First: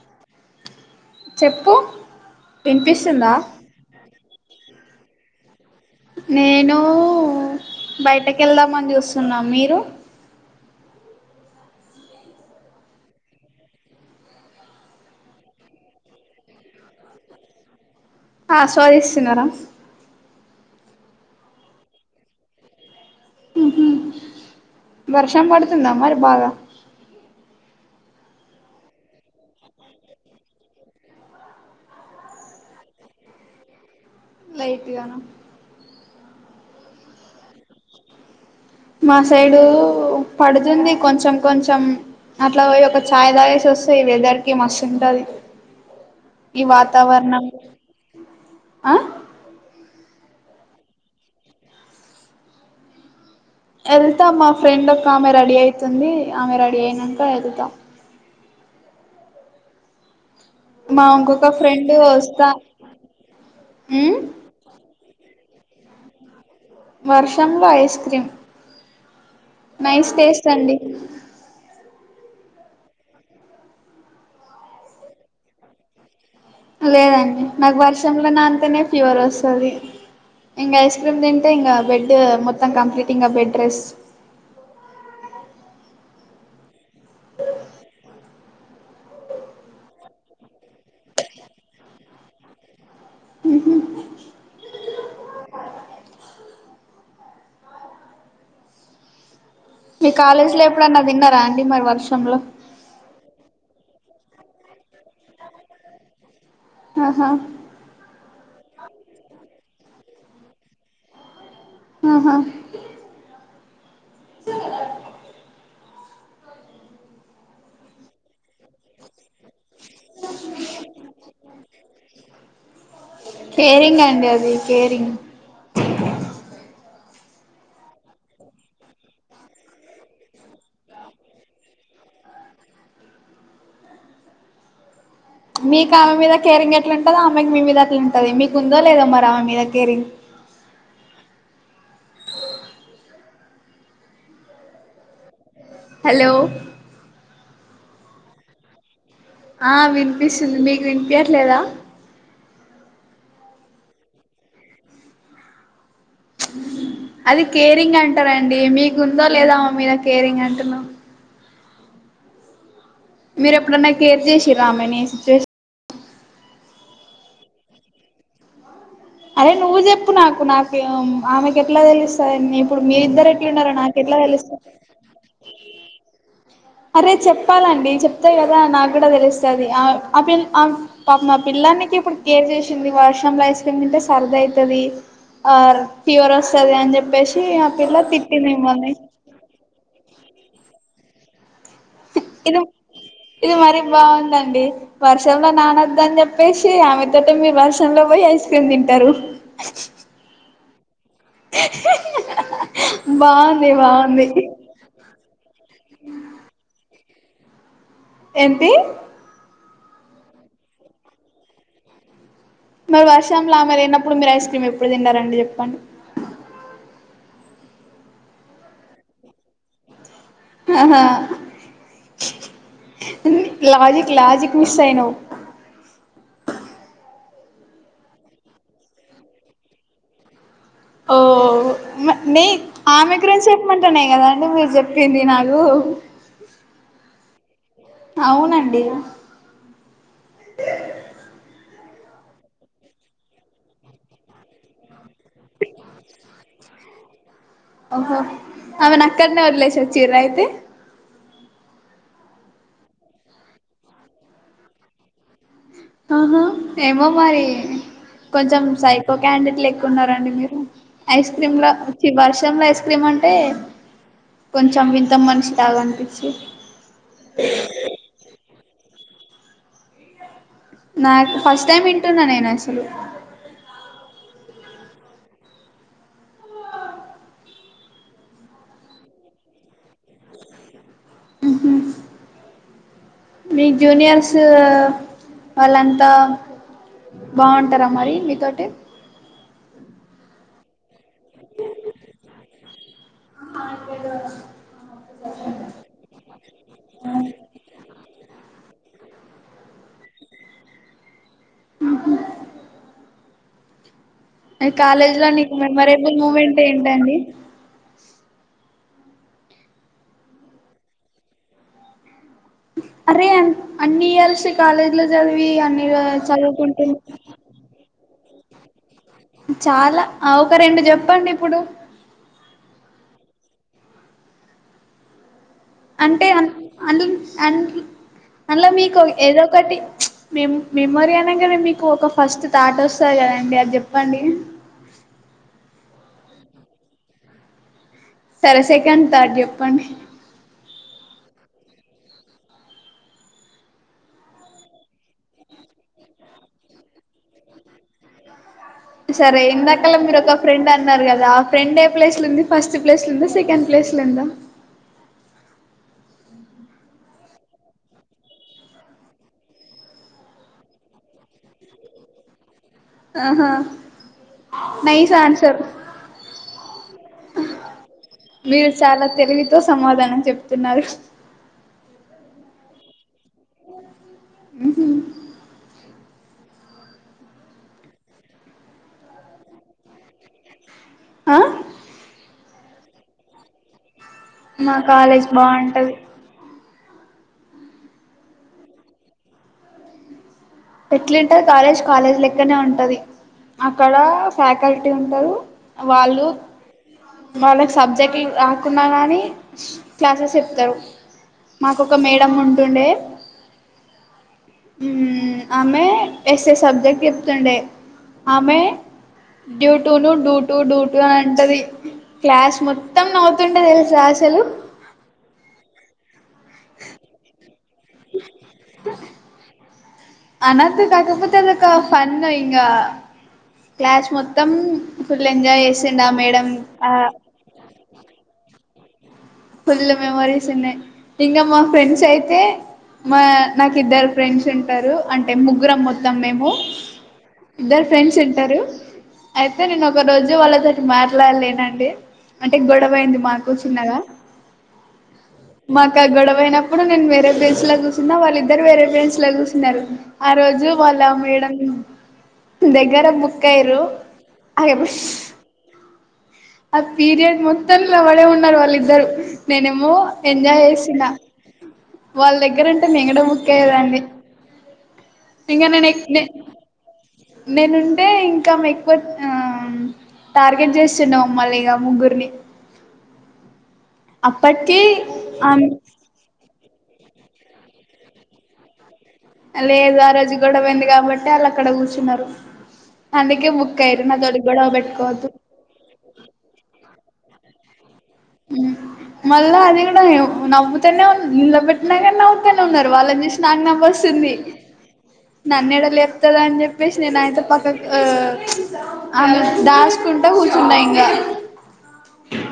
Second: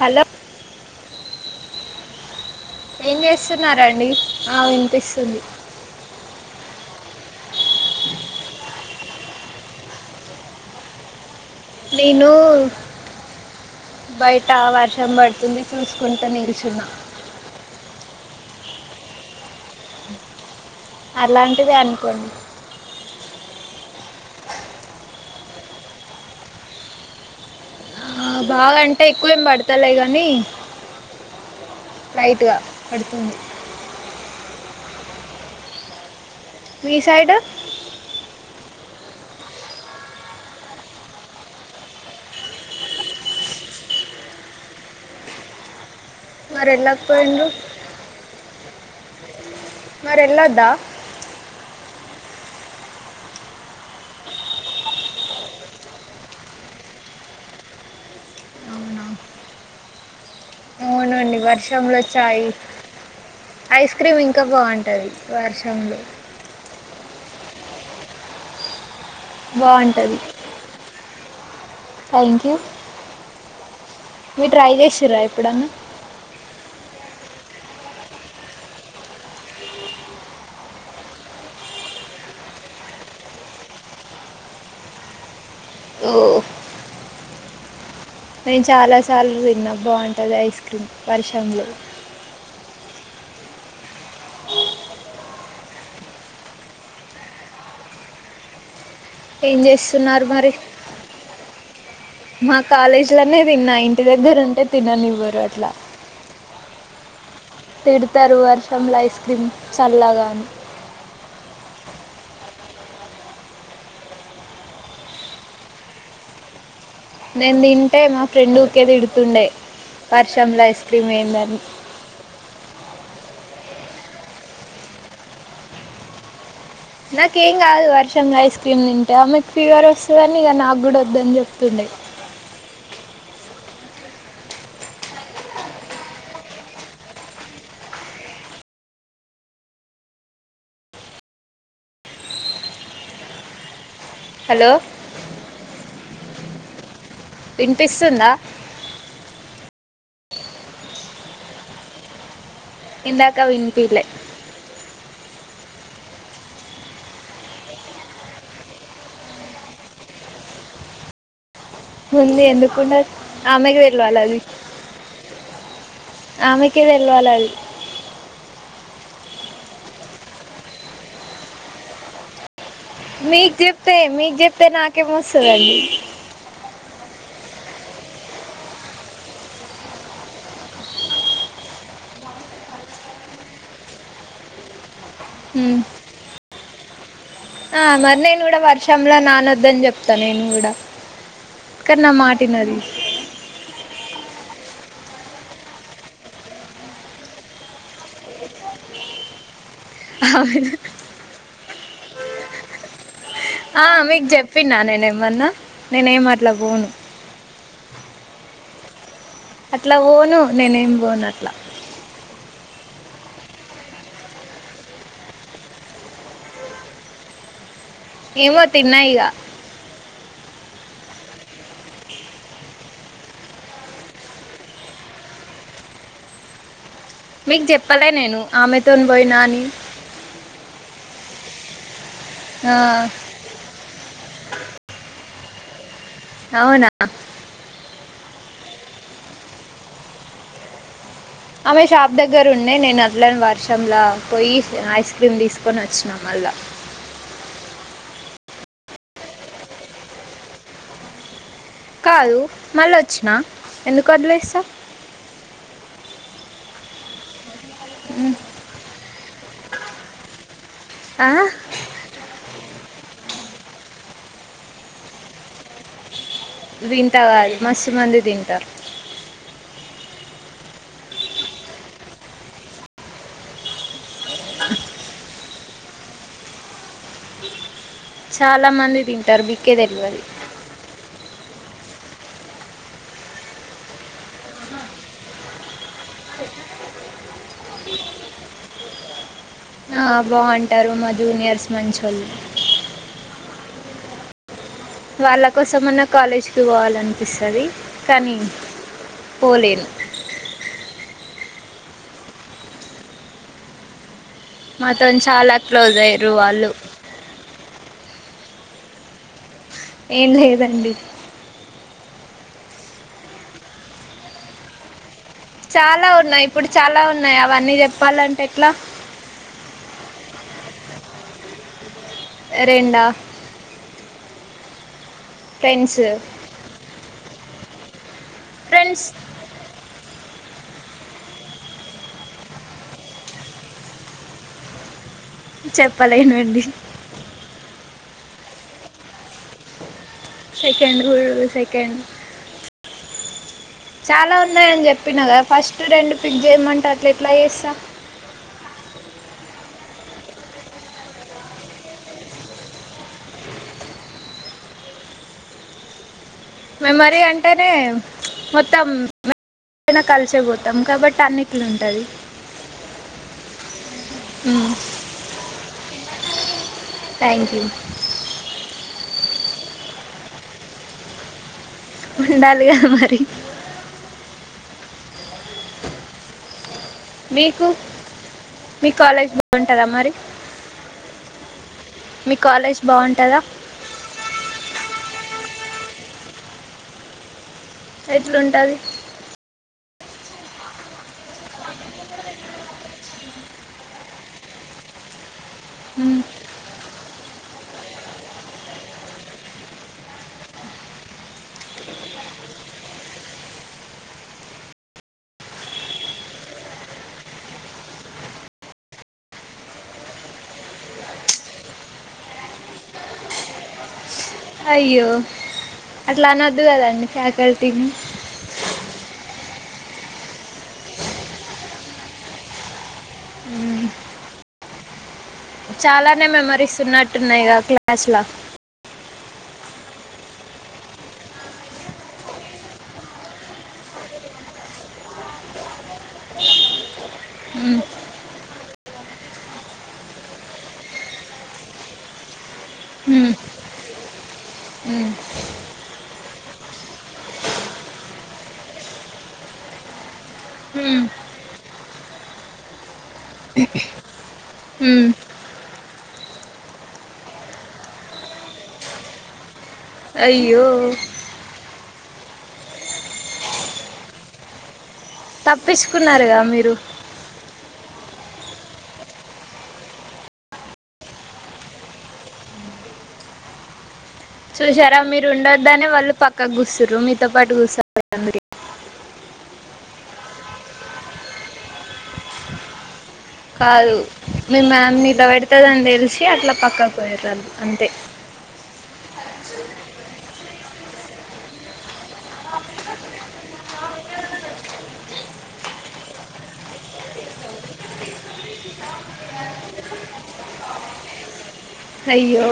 Hello చెప్పు ఏం వినిపిస్తుందా చేస్తున్నారాండి ఆ వినిపిస్తుంది. నేను బయటక వెళ్దామని చూస్తున్నా మీరు నేను బయట వర్షం పడుతుంది. చూసుకుంట నిల్చున్న ఆస్వాదిస్తున్నారా. అలాంటిదే అనుకోండి. వర్షం పడుతుందా. మరి బాగా ఆ బాగా అంటే ఎక్కువేం పడతలే గానీ లైట్ గా పడుతుంది. లైట్ గా మీ సైడ్ మా సైడు పడుతుంది. కొంచెం కొంచెం అట్లా పోయి ఒక చాయ్ తాగేసి వస్తే ఇ వెదర్ కి మస్తు ఉంటది. ఈ మరి వాతావరణం వెళ్ళకపోయిండ్రు ఆ మరి ఎళ్ళద్దా ఎళ్తాం మా ఫ్రెండ్ ఒక ఆమె రెడీ అయితుంది ఆమె రెడీ అయినాంక ఎళ్తా మా అవును అండి ఇంకొక ఫ్రెండ్ వర్షంలో ఛాయ్ వస్తా ఐస్ ఉమ్ క్రీమ్ ఇంకా బావుంటాది వర్షంలో వర్షంలో ఐస్ క్రీమ్ నైస్ బాగుంటుంది టేస్ట్ అండి థ్యాంక్ యూ మీరు ట్రై చేసిర్రా ఎప్పుడన్నా లేదండి నాకు వర్షంలో నానితేనే ఫీవర్ వస్తాది ఇంక ఐస్ క్రీమ్ తింటే ఇంకా బెడ్ మొత్తం కంప్లీట్ ఇంకా బెడ్ రెస్ ఓ నేను చాలా సార్లు తిన్నా బావుంటది ఐస్ క్రీమ్ వర్షంలో ఊహూ ఏం చేస్ మీ కాలేజ్ లో ఎప్పుడన్నా తిన్నారా అండి మరి వర్షంలో ఆ కాలేజ్ లోనే తిన్నా ఇంటి దగ్గర ఉంటే తిననివ్వరు అని ఆహా తిడతారు వర్షంలో ఐస్ క్రీమ్ చల్లగా అని ఆహా నేను తింటే మా ఫ్రెండ్ ఊకే తిడుతుండే వర్షంలో ఐస్ క్రీమ్ ఏంది అని కేరింగ్ అండి అది కేరింగ్ నాకేం కాదు వర్షంలో ఐస్ క్రీమ్ తింటే ఆమెకు ఫీవర్ వస్తదని ఇగ నాకు కూడ వద్దని చెప్తుండే మీకు ఆమె మీద కేరింగ్ ఎట్లా ఉంటందో ఆమెకి మీద అట్లా ఉంటది మీకు ఉందో లేదో మరి ఆమె మీద కేరింగ్ హలో హలో విన్పిస్తుందా ఆ విన్పిస్తుంది మీకు విన్పియ్యట్లేదా ఇందాక వినిపీలే అది కేరింగ్ అంటారండి మీకుందో లేదో ఆమె మీద కేరింగ్ అంటున్నా ఉంది ఎందుకు ఉండ మీరు ఎప్పుడన్నా కేర్ చేసిర్రా ఆమెని [inaudible] ఆమెకే తెల్వాలి అది అదే నువ్వు చెప్పు నాకు నాకే [unintelligible] ఆమెకు ఎట్లా తెలుస్తా [inaudible] ఇప్పుడు మీ ఇద్దరూ మీకు ఎట్లున్నారో చెప్తే నాకు ఎట్లా మీకు తెలుస్తా [inaudible] చెప్తే నాకేమొస్తదండి అరే చెప్తారండి చెప్తే కదా నాకు కూడా తెలుస్తాది ఆమె ఆ పిల్ ఆం పాపం ఆ పిల్ల నీకి ఇప్పుడు కేర్ చేసింది వర్షం లో ఐస్ తుమ్మితే సర్ది అయితది ఆర్ ఉమ్ ఫీవర్ వస్తది అని చెప్పేసి ఆ పిల్ల మరి నేను తిట్టింది కూడా మిమ్మల్ని వర్షంలో నానోద్దని చె తా నేను కూడా కానీ నా మాట ఇది యినది ఇది మరీ బావుందండి వర్షంలో నానద్దు అని చెప్పేసి ఆమెతోటే మీరు వర్షంలో పొయ్యి ఐస్ క్రీమ్ తింటారు [unintelligible] బాన్ ఆ మీకు చెప్పిన నేనే ఏమన్నా నేనే ఏం అట్లా పోను ఏంటి అట్లా పోను నేనేం పోను అట్లా మరి వర్షాంలోలా ఆమె లేనప్పుడు మీరు ఐస్ క్రీమ్ ఎప్పుడు తిన్నారండి చెప్పండి ఏమో తిన్నాయిగ ఆహా లాజిక్ లాజిక్ మిస్ అయినావ్ మీకు చెప్పలే నేను ఆమెతోని పోయినా అని ఓ న ఆ, ఆమెగ్రన్స్ మంటున్నా కదాండి మీరు చెప్పింది నాకు అవునా అవునండి ఆమె షాప్ దగ్గర ఉండే నేను అట్లని వర్షంలా పోయి ఐస్ క్రీమ్ తీసుకొని వచ్చినాం మళ్ళా ఓహో అమెను అక్కడనే వదిలేస చీర అయితే కాదు మళ్ళీ వచ్చినా ఎందుకు వదిలేస్తా ఆహా ఏమో మరి ఉ కంచం సైకో క్యాండిడేట్ లేక ఉన్నారండి మీరు ఐస్ క్రీమ్ లో ఈ వర్షంలో ఐస్ క్రీమ్ అంటే కొంచెం వింత మనిషి తాగా అనిపించి తింటా కాదు మస్తు మంది తింటా నాకు ఫస్ట్ టైమ్ వింటున్నా నేను అసలు చాలా మంది తింటారు బిక్కే తెలియి మీ జూనియర్స్ వాళ్ళంతా బాగుంటారా మరి మీతోటి ఆ బాగుంటారు మా జూనియర్స్ మంచోళ్ళు [unintelligible] వాళ్ళ కోసమన్నా కాలేజ్కి పోవాలనిపిస్తుంది కానీ పోలేను ఆ ఓహా మాతో కాలేజ్ లో నీకు చాలా క్లోజ్ మెమొరేబుల్ అయ్యారు మూమెంట్ వాళ్ళు ఏంటండి ఏం లేదండి అరే అన్ని ఇయల్స్ కాలేజీ లో చదివి అన్ని చాలా ఉన్నాయి ఇప్పుడు చదువుకుంటంది చాలా ఉన్నాయి అవన్నీ చెప్పాలంటే ఎట్లా చాలా ఒక రెండు చెప్పండి ఇప్పుడు రెండా ఫ్రెండ్స్ అంటే అ అందు అ అందులో మీకు ఫ్రెండ్స్ ఏదో ఒకటి మె మెమోరీ అనేగానే మీకు ఒక ఫస్ట్ తాట వస్తుంది కదండి అది చెప్పండి చెప్పలేనుండి సరే సెకండ్ థర్డ్ చెప్పండి సెకెడ్ హడు సెకెండ్ చాలా ఉన్నాయ అని చెప్పిన కదా ఫస్ట్ రెండు పిక్ చేయమంట అట్లా ఎట్లా చేస్తాను సరే ఇందాకలా మీరు ఒక ఫ్రెండ్ అన్నారు కదా ఆ ఫ్రెండ్ ఏ ప్లేస్లు ఉంది ఫస్ట్ ప్లేస్లు ఉందా సెకండ్ ప్లేస్లు ఉందా మెమరీ అంటేనే మొత్తం ఎనా కలిసే పోతాం కాబట్టి అన్నిట్లు ఉంటది ఆహా నైస్ ఆన్సర్ థ్యాంక్ యూ మీరు చాలా తెలివితో సమాధానం చెప్తున్నారు. ఉండాలి గా మరీ ఊహు మీకు మీ కాలేజ్ బాగుంటదా మరి ఆ మీ కాలేజ్ బావుంటదా మా కాలేజ్ బావుంటది ఎట్లుంటాది ఎట్లుంటాది కాలేజ్ కాలేజ్ లెక్కనే ఉంటది అక్కడా ఫ్యాకల్టీ ఉంటరూ మ్మ్. వాళ్లూ వాళ్ళకి సబ్జెక్టింగ్ రాకుండా కానీ క్లాసెస్ చెప్తరు మాకు ఒక మేడం ఉంటుండే మ్ ఆమే ఎస్ఎస్ సబ్జెక్ట్ చెప్తుండే ఆమే డ్యూ టూను డూ టూ డూ టూ అని అంటదీ క్లాస్ మొత్తం నవ్వుతుండే తెలుసా అసలూ అయ్యో అట్ల అనొద్దు కదండి ఫ్యాకల్టీని అనద్దు కాకపోతే అదొకా ఫన్ను ఇంగా క్లాష్ మొత్తం ఫుల్ ఎంజాయ్ చేసిండు ఆ చాలానే మేడం మెమరీస్ ఆ ఉన్నట్టున్నాయిగా క్లాస్ లో ఫుల్లు మెమోరీస్ ఉన్నయ్ ఇంగ మా ఫ్రెండ్స్ అయితే మా నాకు ఇద్దరు ఫ్రెండ్స్ ఉంటరూ అంటే ముగ్గురం మొత్తం మేమూ మ్మ్. ఇద్దరు ఫ్రెండ్స్ ఉంటరూ అయితే నేను ఒక రోజు వాళ్ళతోటి మాట్లాడలేనండి. అంటే గొడవయింది మాకూ చిన్నగా ఉ మాకు ఆ గొడవ అయినప్పుడు నేను వేరే ప్లేస్ లా కూసున్నా వాళ్ళిద్దరు వేరే ప్లేస్ లో కూసున్నారు ఆ రోజూ మ్మ్. వాల్లా మేడం దెగ్గర బుక్కయిర్రు అరే బుష్ మ్మ్. ఆ పీరియడ్ మొత్తం లోవడే ఉన్నారు వాళ్ళిద్దరు నేనేమో ఎంజాయ్ అయ్యో చేస్తున్న వాళ్ళ దగ్గరుంటే నేను కూడ బుక్ అయ్యేదాన్ని ఇంకా నేను తప్పిచ్చుకున్నారుగా మీరు నేనుంటే ఇంకామె ఎక్కువ ఆ టార్గెట్ చేస్సున్నాం మల్లి ఇంగా ముగ్గురిని అప్పటికి చూసారా మీరు ఉండొద్దనే వాళ్ళు పక్కకు కూసుర్రు మీతో పాటు కూసొ పద మరి లేదు ఆ రోజు గొడవైంది కాబట్టే వాళ్ళు అక్కడ కూసున్నారు అందుకే బుక్ అయిర్రు నా తోటి గొడవ పెట్టుకోవద్దు త్తదని తెలిసే అట్ల పక్కకుపోయిర్రు అన్ అంతే మళ్ళా అది కూడా నవ్వుతనే ఉన్ నిళ పెట్టినా కానీ నవ్వుతనే ఉన్నారు వాళ్ళని చూసి నాకు నవ్వొస్తుంది నన్నేడ లేపుతదో అని చెప్పేసి నేను అయితే పక్కక్ ఓ ఆల్ దాచుకుంట కూర్చున్నా ఇంకా అయ్యో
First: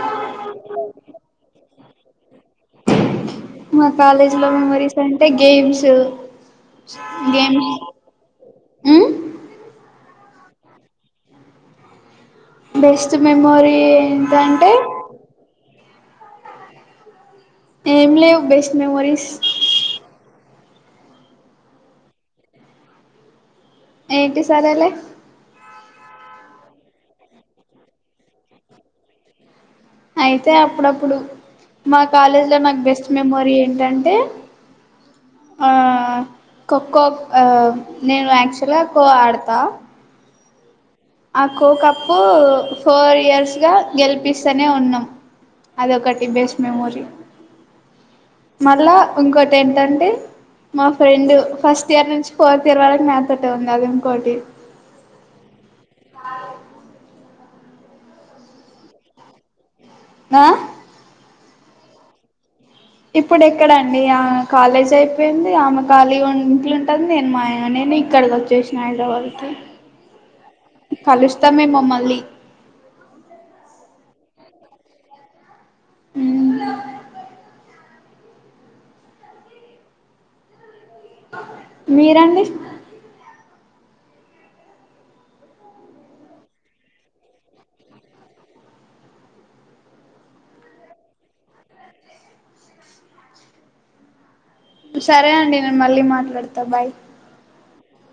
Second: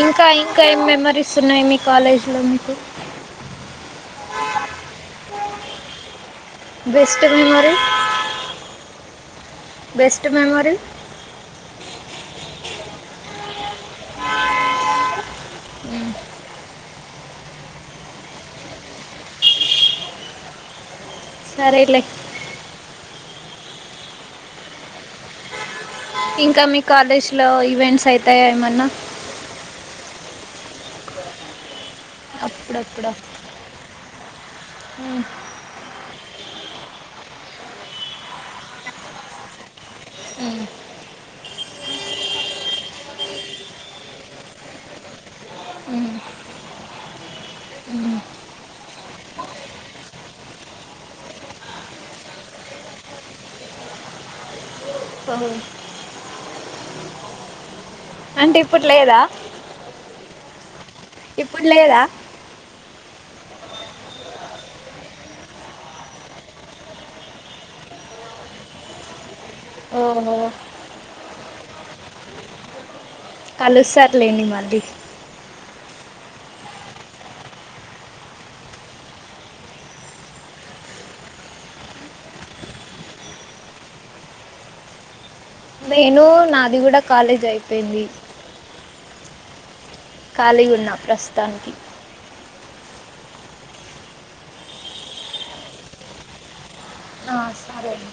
ఇంకా ఇంకా ఏం మెమరీస్ ఉన్నాయి మీ కాలేజ్ లో మీకు? మా కాలేజ్ లో మెమరీస్ అంటే గేమ్స్, బెస్ట్ గేమ్స్ మెమరీ మ్ బెస్ట్ మెమోరీ బెస్ట్ మెమోరీ ఏంటంటే, ఏం లేవు బెస్ట్ మెమోరీస్. సరేలే ఏంటి సరేలే? ఇంకా మీ కాలేజ్ లో ఈవెంట్స్ అయితాయ ఏమన్న? అయితాయి అప్పుడప్పుడు మా కాలేజ్ లో నాకు బెస్ట్ మెమోరీ ఏంటంటే, మ్ ఆ ఖోఖో నేను యాక్చువల్గా ఖో ఆడతా. మ్ ఆ ఖో కప్పు ఫోర్ ఇయర్స్ గా గెలిపిస్తనే ఉన్నాం. అదొకటి బెస్ట్ మెమోరీ. మళ్ళా ఇంకోటి ఏంటంటె మా ఫ్రెండ్ ఫస్ట్ ఇయర్ నుంచి ఫోర్త్ ఇయర్ వరకు నాతోటె ఉంది అది ఇంకోటి ఒ అంటే ఇప్పుడు లేదా? ఆ ఇప్పుడు లేద? ఇప్పుడు ఎక్కడండి ఆమె కాలేజ్ అయిపోయింది ఆమె ఖాళీగా ఇంట్లో ఉంటుంది నేను మాయగా నేను ఇక్కడకి వొచ్ చేసిన హైదరాబాద్ కి ఓ ఓ కలుస్తామేమో మల్లి కలుస్తారు లేండి మళ్ళీ మీరండి? నేను నాది కూడా కాలేజ్ అయిపోయింది. ఖాళీగా ఉన్న ప్రస్తుతానికి. సరే అండి నేను మళ్ళీ మాట్లాడతా బాయ్. ఆ సరే అండి